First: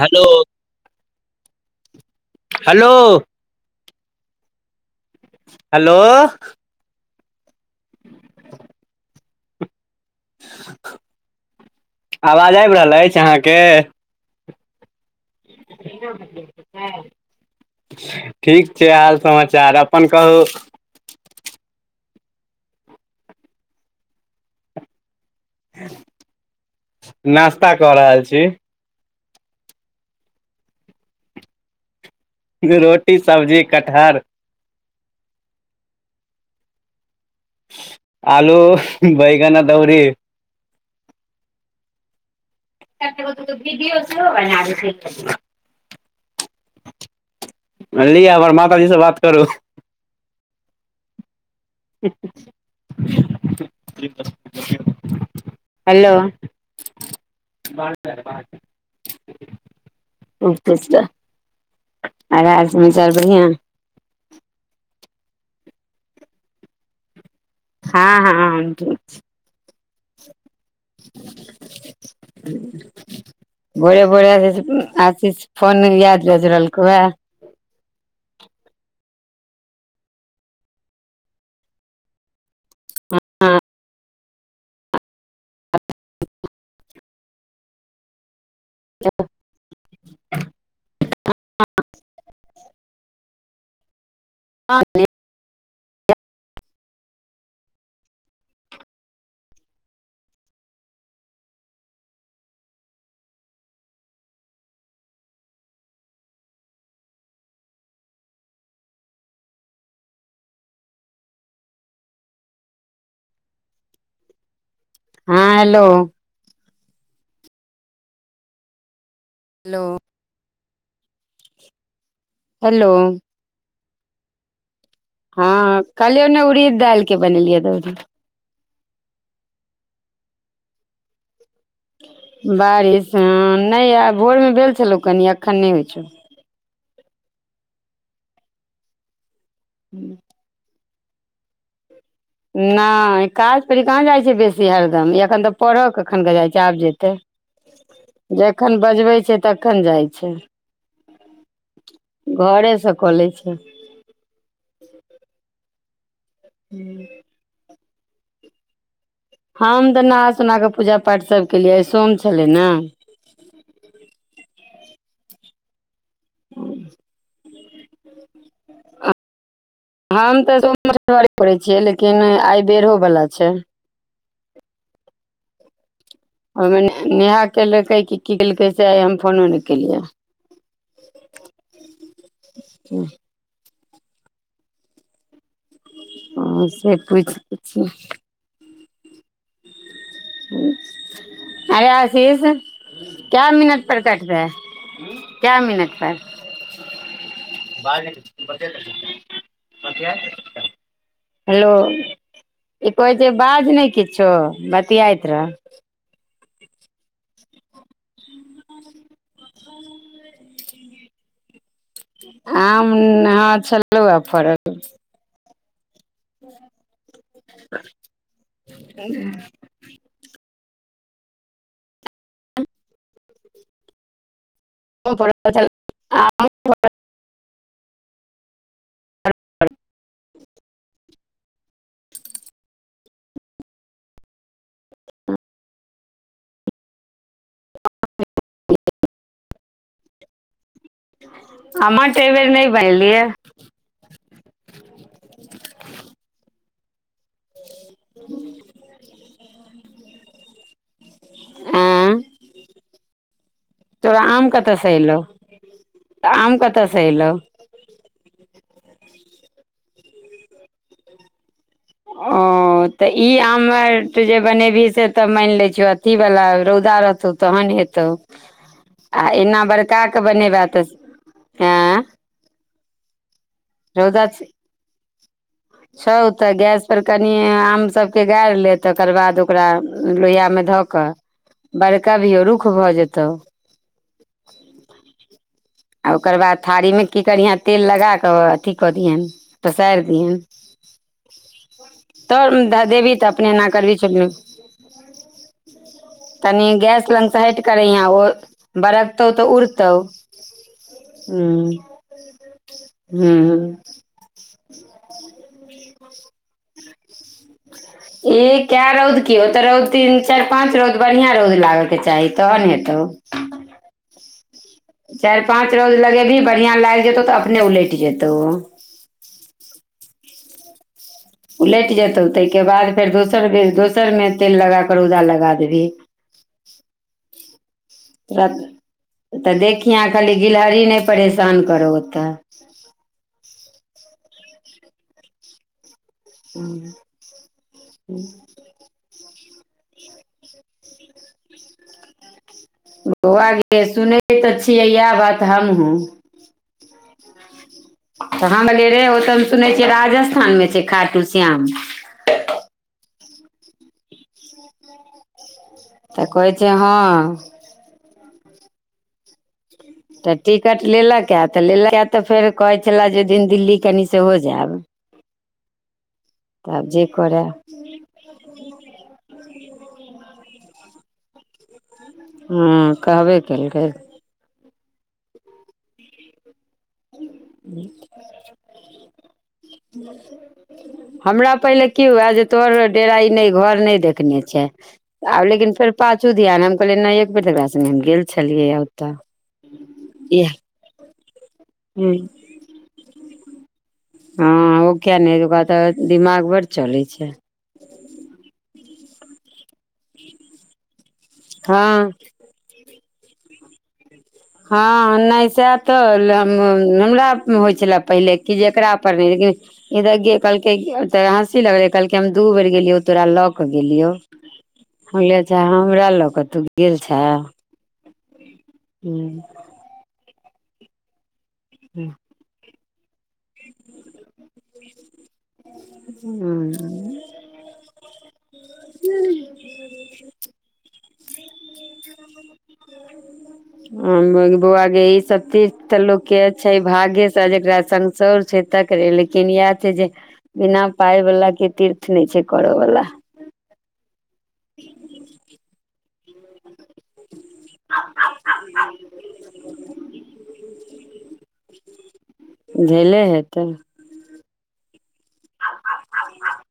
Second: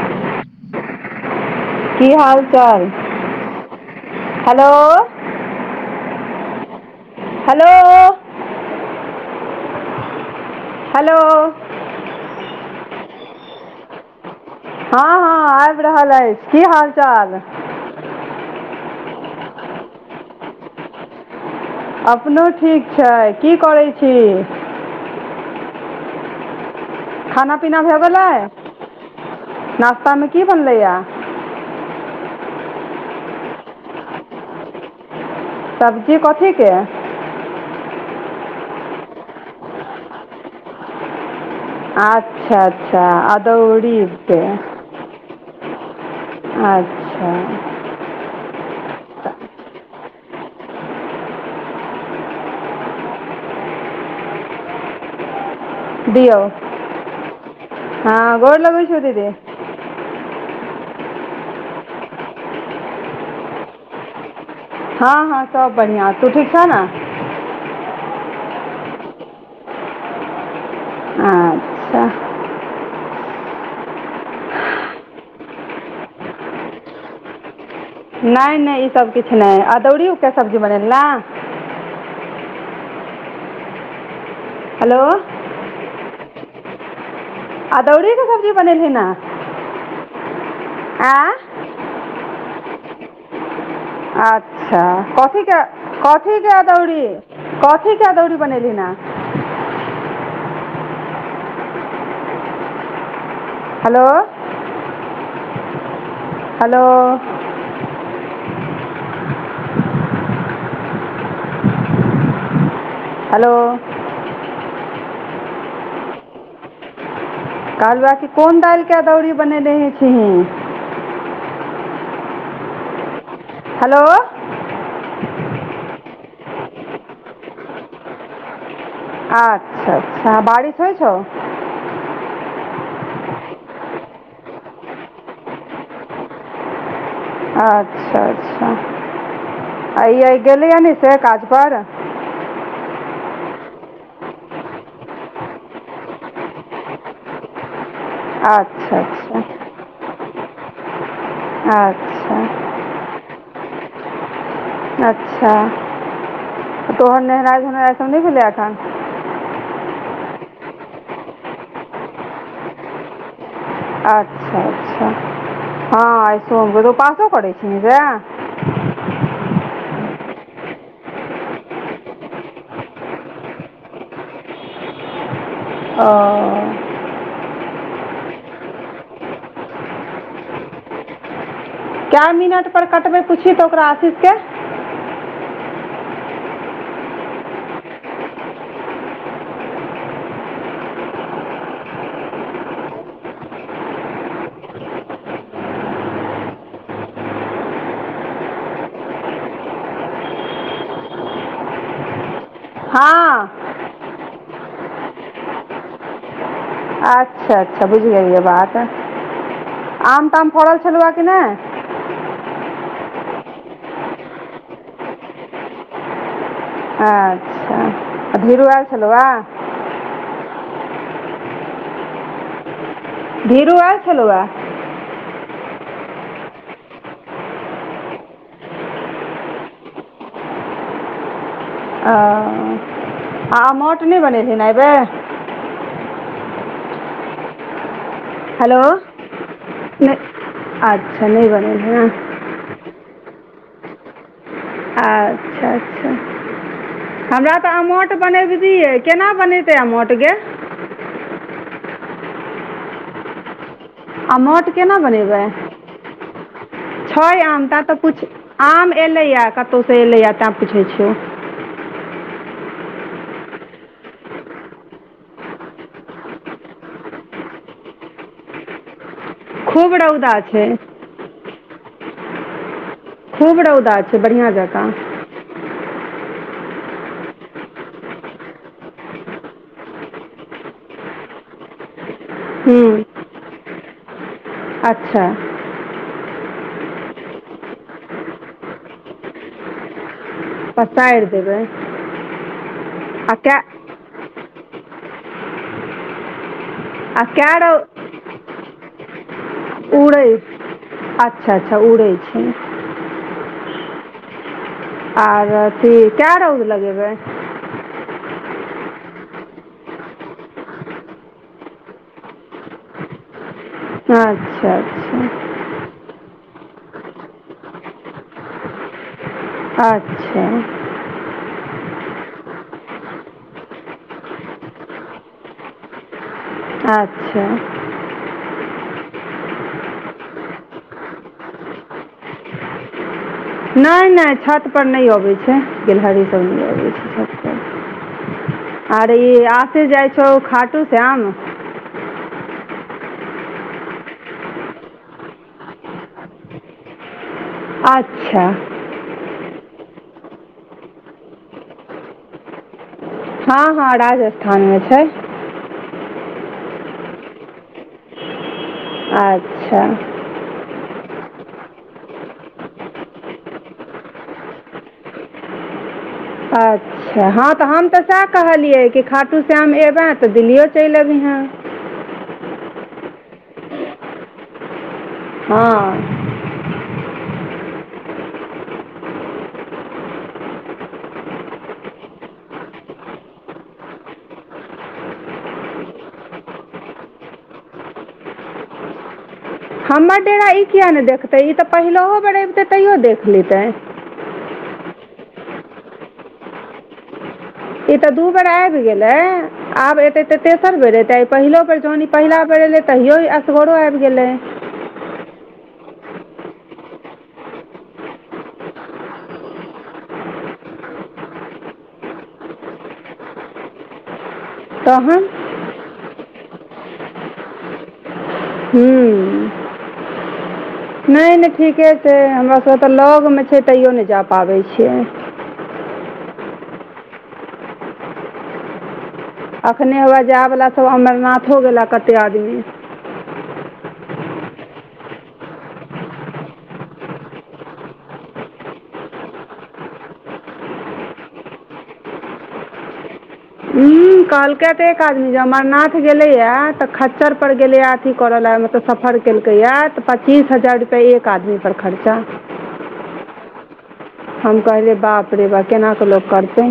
Hello की हाल hello चाल हेलो हेलो हेलो ह हेलो आवाज आबि रहल अछि अहाँके हँ हँ आबि रहल अछि की हाल चाल ठीक छै हाल समाचार अपन कहू अपनो ठीक छै की करैत छी नास्ता कऽ रहल छी नाश्ता मे की बनलैया रोटी सब्जी कटहर सब्जी कथीके आलू बैगना आदौरीी अच्छा अच्छा अद वीडियो सेहो उरीके [unintelligible] [unintelligible] हऽ लिय हमर माताजी स बात करू [unintelligible] हेलो दियौ हँ गोर लगै छौ दीदी [unintelligible] [unintelligible] हाल समाचार बढ़िया हँ हँ सब बढ़िया तू ठीक छ न हँ हँ हम ठीक छी अच्छा [unintelligible] भोरे भोरे [unintelligible] नै नै ई सब किछ नै अदौड़िये सब्जी बनैलिय न हँ हेलो [unintelligible] अदौरी कऽ सब्जी बनेलिआँ [unintelligible] [unintelligible] हँ अच्छा कथी कथी कऽ अदौड़ी कथी कऽ अदौड़ी बनेली हऽ हेलो हेलो हेलो हँ हेलो कहलुआ की कोन दाइल कऽ अदौरी हेलो बनेने छिही हेलो हेलो हँ कहलियौ न उड़ी दाइल कऽ बनेलियै अदौरी अच्छा [unintelligible] बारिश होइ छौ बारिश हऽ नै आ भोर में भेल छलौ कनि अखन नै होइ छौ अच्छा अच्छा [unintelligible] आ इ गेलै न से काज पर नै काज पर कहाँ जाइ छै बेसी हरदम एखन तऽ पढ़ह कखन जाइ छै आब जेतै [unintelligible] जखन बजबै छै तख अच्छा -खन जाइ छै अच्छा [inaudible] घरे से कऽ ले छै अच्छा [unintelligible] तोहर नेहेनाइ धोनाइ स नै भेलै एखन हम तऽ नहा सोना कऽ पूजा पाठ सब केलियै सोम छलै न अच्छा अच्छा हँ आइ सोम उपासो करै छी रे हम तऽ [unintelligible] करै छियै लेकिन आइ बेरो वला छै [unintelligible] ओहिमे [unintelligible] नेहा केलकै कि की केलकै से आइ हम फोनो नै केलियै [unintelligible] कए मिनट पर कटबै पूछि तऽ ओकरा आशीष केँ [unintelligible] से पूछ लै छियै [unintelligible] आशीष क्या मिनट पर कटतै कए मिनट पर [unintelligible] हेलो [inaudible] ई कहै छै हँ बाज नै किछो बतियाइत रह अच्छा अच्छा बुझ गेलिय बात [inaudible] आम ताम फड़ल छलै कि नै आम हँ छलौ आ फड़ल हूँ अच्छा धीरू आयल छलौ धीरु आयल छलौ आ आ ओ आमोट नहि बनेलही अय बेर हेलो नहि अच्छा नहि बनेलही आमाट अय बेेर नहि बनेलियै अच्छा अच्छा हमरा तऽ अमोट बनैबतियै केना बनेतै अमोट गे आँ तोरा आम अमोट कतऽसँ केना एलौ बनेबै तऽ आम कतऽसँ एलौ पुछ आम एलैए कतहुसँ एलैए तैँ पुछै छियौ ओ [inaudible] तऽ ई आम जे बनेबही से त मानि ले छियो अथी बाला रौदा रहथौ तहन हेतौ ह [inaudible] आ एना बड़काके बनेबा तऽ आँ खूब रौदा छै बढ़िआँ जकाँ छौ तऽ गैसपर कनि आमसभके गाड़ि ले तकर बाद ओकरा लोहियामे धऽ बड़काबियो रुख हूँ भऽ जेतौ अच्छा आ ओकर बाद थारी मे की करयहाँ तेल लगा कऽ अथी कऽ दियहनि पसारि दियनि पसारि देबै त दादे भी तऽ आ अपने कै अना करबीही त तनी गैस आ लगसँ कै हट क रौद रहिये बरकतौ तऽ उड़तौ उड़ैत अच्छा ह, अच्छा उड़ैत छै हू, आर अथी क‌ए रौद लगेबै। ए कए रौद की तऽ रौद तीन चारि पाँच रौद बढ़िआं रौद लागयके चाही तहन हेतौ, अच्छा अच्छा, पाँंच रौद लगेबही बढ़ियां लागि जेतौ तऽ अपने उलट जेतौ आच्छा उलटि जेतौ ताहिके बाद फेर दोसर बेर दोसरमे तेल लगा कऽ रौदा लगा देबही अच्छा त तऽ देखिह खाली गिलहरी नहि परेशान करौ ओतऽ नहि नहि छत पर नहि अबै छै गिलहारी सब नहि आबै छै छत पर आरे ई आसे जाइ छौ खाटू श्याम, बौआ गे सुनै तऽ छियै इएह बात हमहुं अच्छा तऽ हम एलियै रे ओतऽ सुनै छियै राजस्थानमे छै खाटु श्याम, हँ हँ राजस्थानमे छै। तऽ कहै छै हँ, आच्छा, तऽ टिकट लेलक ए तऽ लेलक तऽ फेर कहै छले जे दिन दिल्ली कनि सेहो जायब। तऽ आब जे आच्छा करए हँ तऽ हम तऽ, सएह कहलियै कि खाटू श्याम एबै तऽ दिल्लियो चलि अबीहेँ, हँ कहबे केलकै। हँ। [unintelligible] [inaudible] हमरा पहिले की हुए जे तोहर डेरा ई नय घर नय देखने छै, आब लेकिन फेर पाछू धियान हम कहलियै नय एक बेर तकरा संगे हम गेल छलियै ओतऽ। हमर डेरा इएह ईए नय देखतै ई तऽ पहिलहो बेर अबितै तैयो देख लेतै हँ ओ किया नय ओकरा तऽ दिमाग बड़ चलैत छै ई ते दू बेर आबि गेले आब एते ते तेसर बेर एते आ पहिलो बेर ज हँ पहिला पै तैयो असगरो आबि गेलै हँ नै सा तऽ हमरा होइ छलै पहिले कि जे एकरा परर नय लेकिन, इधर ग कहल हँसी लगले कहलक हम दू बेर गेलियो तोरा ल के गेलियो। तहन होले छ हमरा ल क तू गेल छह। [inaudible] नय नय ठीके छै हमरा सभके तऽ लग मे छै तैयो नय जा पाबै छियै। [unintelligible] अखने हए जायवला सब अमरनाथ हो गेला कते आदमी। बौआ गे ई सब तीज त लोक के छै भागे से जेकरा साँसोर छै तक रहे लेकिन इएह छै जे बिना पााय वला के तीर्थ नय छै करऽ बाला। हूँ कहलकै तऽ एक आदमी ज अमरनाथ गेले या तऽ खच्चर गेलैा अथी करऽ लए मतलब सफर केलकै ए तऽ पच्चीस हजारुआ तऽ एक आदमी पर खर्चा झेले हेतै। हम कहले बाप रे बा केना क लोकग करते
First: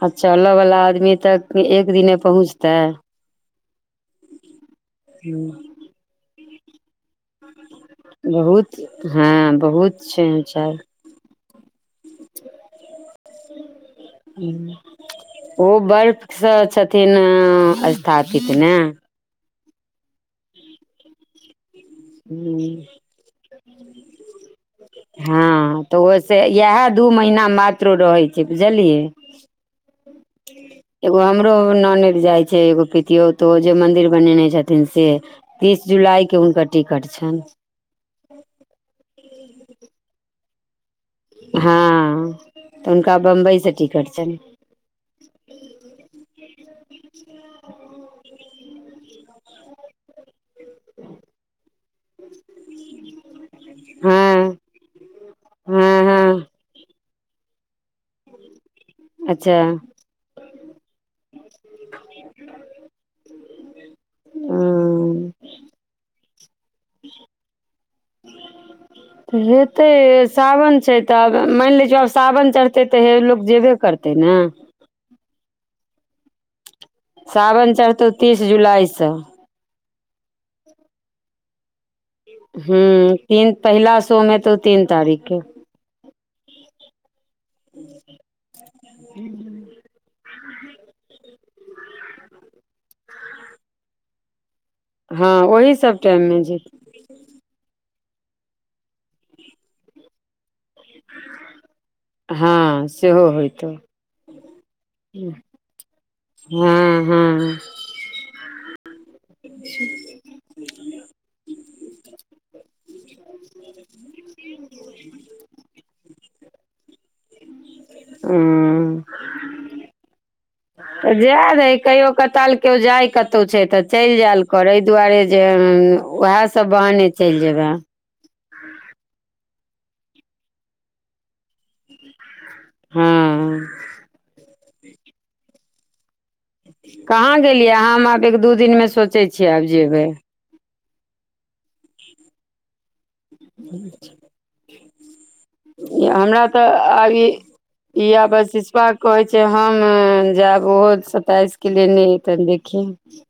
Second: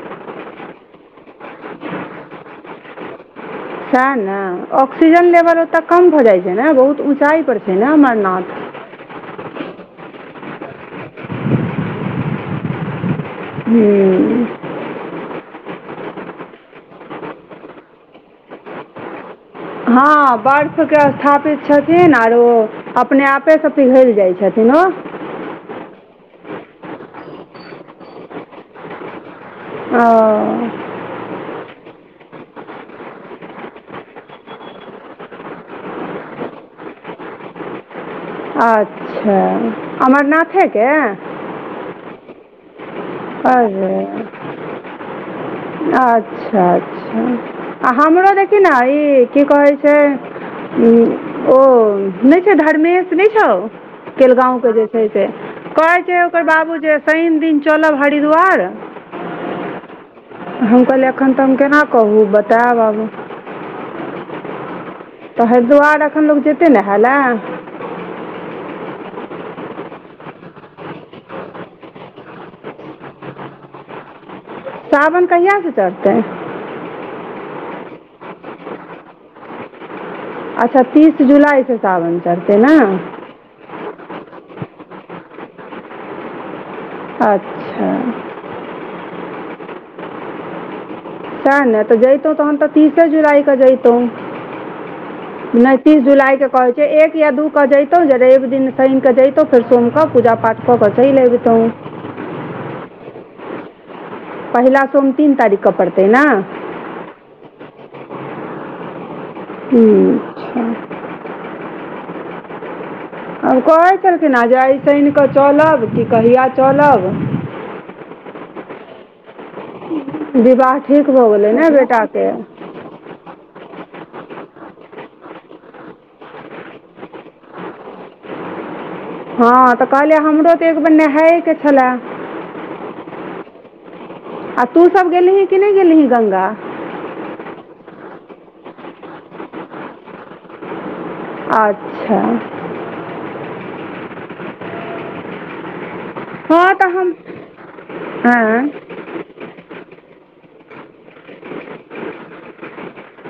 आछा चलवला आदमी तक एक दिने पहुँचतै सह ने ऑक्सीजन लेवल ओते कम भए जाय छै ने बहुत ऊचाई पर बहुत हँ बहुत छै चार हू। ओ बर्फ सँ छथिन स्थापित ने हँ बर्फ के स्थापित छथिन आरो उ अपने आपे सँ पिघल जाइ छथिन ह हँ तऽ ओहिसँ इएह दू महीना मात्रो रहै छै बुझलियै ओ एगो हमरो नानद जाइ छै एगो पितियो तो ओ जे मंदिर बनेने छथिन से तीस जुलाई के हुनकर टिकट छनि। अच्छा अमरनाथे के हँ तऽ हुनका बम्बई से अरे टिकट छन अच्छा अच्छा हमरा देखि न ई की कह छै से ओ नय छै धर्मेश नय छौ केल हँ गाँव के जेछै से हँ कहैत छै ओकर हँ बाबू जे शनि दिन चलब हरिद्वार। अच्छा। हम कहलियै एखन तऽ हम केना कहू बतायब आब हु तऽ हरिद्वार एखन लोक जेतै नाहाला हेतै सावन छै तऽब मानि ले छिय आब सावन चढ़तै तऽ हे लोक जेबे करतै, तै न साावन कहियास चढ़तै, सावन चढ़तौ तीस जुलाइसँ, अच्छा तीस जुलाइ स सावन चढ़तै न हूँ तीन पहिला सोमे एतौ तीन तारीखके अच्छा, [inaudible] त ने तऽ जतहु तहन तऽ तीसे जुलाई कऽ जइतहु, हँ ओही नहि सब तीस टाइम जुलाई मे के कहैत जेतै छै एक या दू, कऽ जैतहुँ ज रवि दिन शनिकऽ जैतहुँ फेर सोम कऽ पूजा पाठ कऽ कऽ चलि अबितहुँ, हँ सेहो होयइत पहिला सोम तीन तारीखक पड़तै न हू हू, हू। हँ। हम कहैत छलखिन हेँ जे एहि शनि कऽ चलब कि कहिया चलब। ह विवाह ठीक तऽ भऽ गेलै जाए ने दही कहियो बेटाके कताल। केओ जाय कतहु छै तऽ चलि जायल कर एहि दुआरे जे उएह सब बहने चलि जेबै। हँ तऽ कहलियै हमरो तऽ एक बेर नहाएएके छलए। हँ, आ तू सब गेलही कि नहि गेलही गंगा। कहाँ गेलियै हम आब एक दू दिनमे सोचै छियै आब जेबै। अच्छा। छा, हमरा तऽ हँ हम आब ई आँय आशिषबा कहै छै हम जायब ओहो सताइस के लेने हय तऽ देखबिही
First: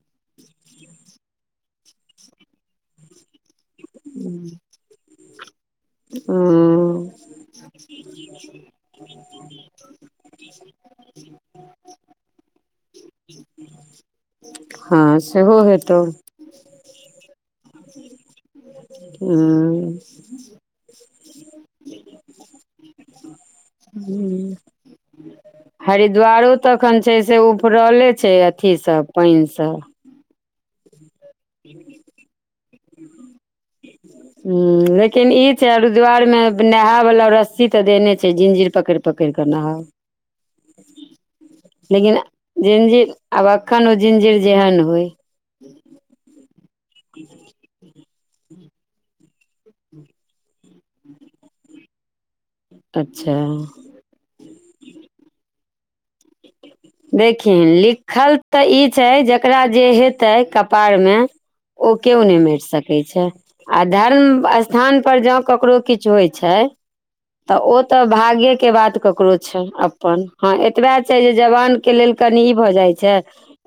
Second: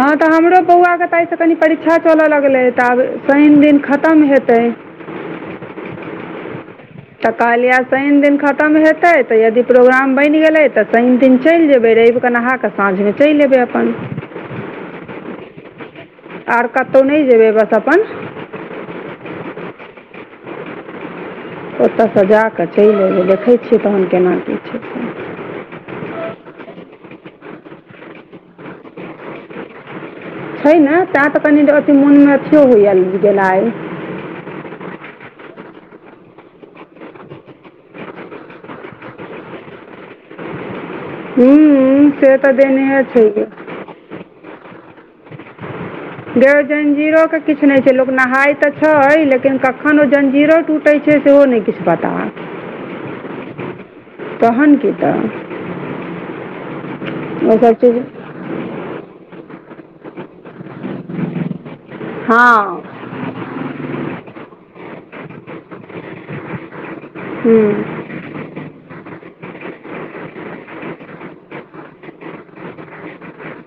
हँ तऽ हमरो बौआके तऽ एहिसँ कनि परीक्षा चलऽ लगलै तऽ आब शनि दिन खत्म हेतै। ह। तऽ कहलियै शनि दिन खत्म हेतै तऽ यदि प्रोग्राम बनि गेलै तऽ शनि दिन चलि जेबै रवि क नहा ऽ साँझमे चलि एबै अपन। हँ सेहो हेतौ। आर कतहु नहि जेबै बस अपन ह ओतऽसँ जा कऽ चलि अयबै देखै छियै तहन केना की छै हरिद्वारो तऽ अखन छै से उफरले छै अथी सब पानि सब छै ने तैं तऽ कनि अथि मोन मे अथियो होइया गेला ह लेकिन ई छै हरिद्वार मे नहाय वला रस्सी तऽ देने छै जिंजिर पकड़ि पकड़ि क नहाय हू से तऽ देने छै, अखन ओ जिंजर जेहन होइ, ग जंजीरो के किछ नहि छै लोग नहाय तऽ छै लेकिन कखन ओ जंजीरो टूट। छै सेहो नहि किछ पता अच्छा। तहन की तऽ, देखि ओ सब चीज लिखल तऽ ई छै जकरा जे हेतै कपार में। ओ केओ नै मेट हँ सकै छै। आ धर्म स्थान पर जाउ ककरो किछ होइ छै [inaudible] तऽ हूँ ओ तऽ भागे केँ बात ककरो छै अपन हऽ एतबे छै जवान केँ लेल कनि ई भऽ जाइ छै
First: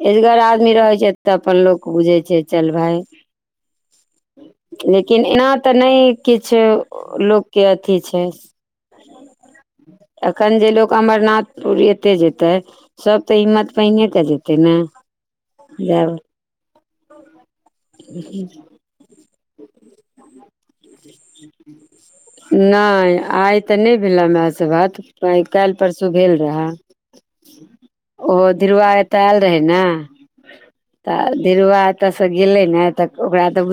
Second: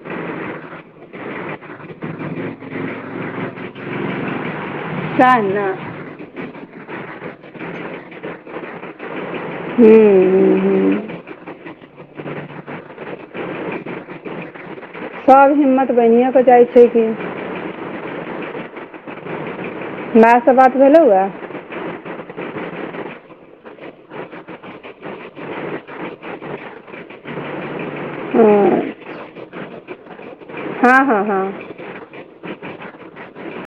एजगर आदमी रहै छै तऽ अपन लोक बुझै छै चल भाय [unintelligible] लेकिन एना सएह ने तऽ नै किछ लोक केँ अथी छै हूँ अखन जे हूँ लोक हूँ अमरनाथ तूर एते जेतै सब तऽ हिम्मत बहिने कऽ जेतै ने सब हिम्मत जायब बाहिनियै कऽ जाइ छै कि [unintelligible] माय स बात भेलौए नै आइ तऽ नै भेला माय से बात तै काइल परसू भेल रहय ओहो हँ धिरबा ए तऽ ऐल रहै न हँ हँ तऽ हँ धिरवा ए तऽ से गेले ने तऽ ओकरा तऽ बु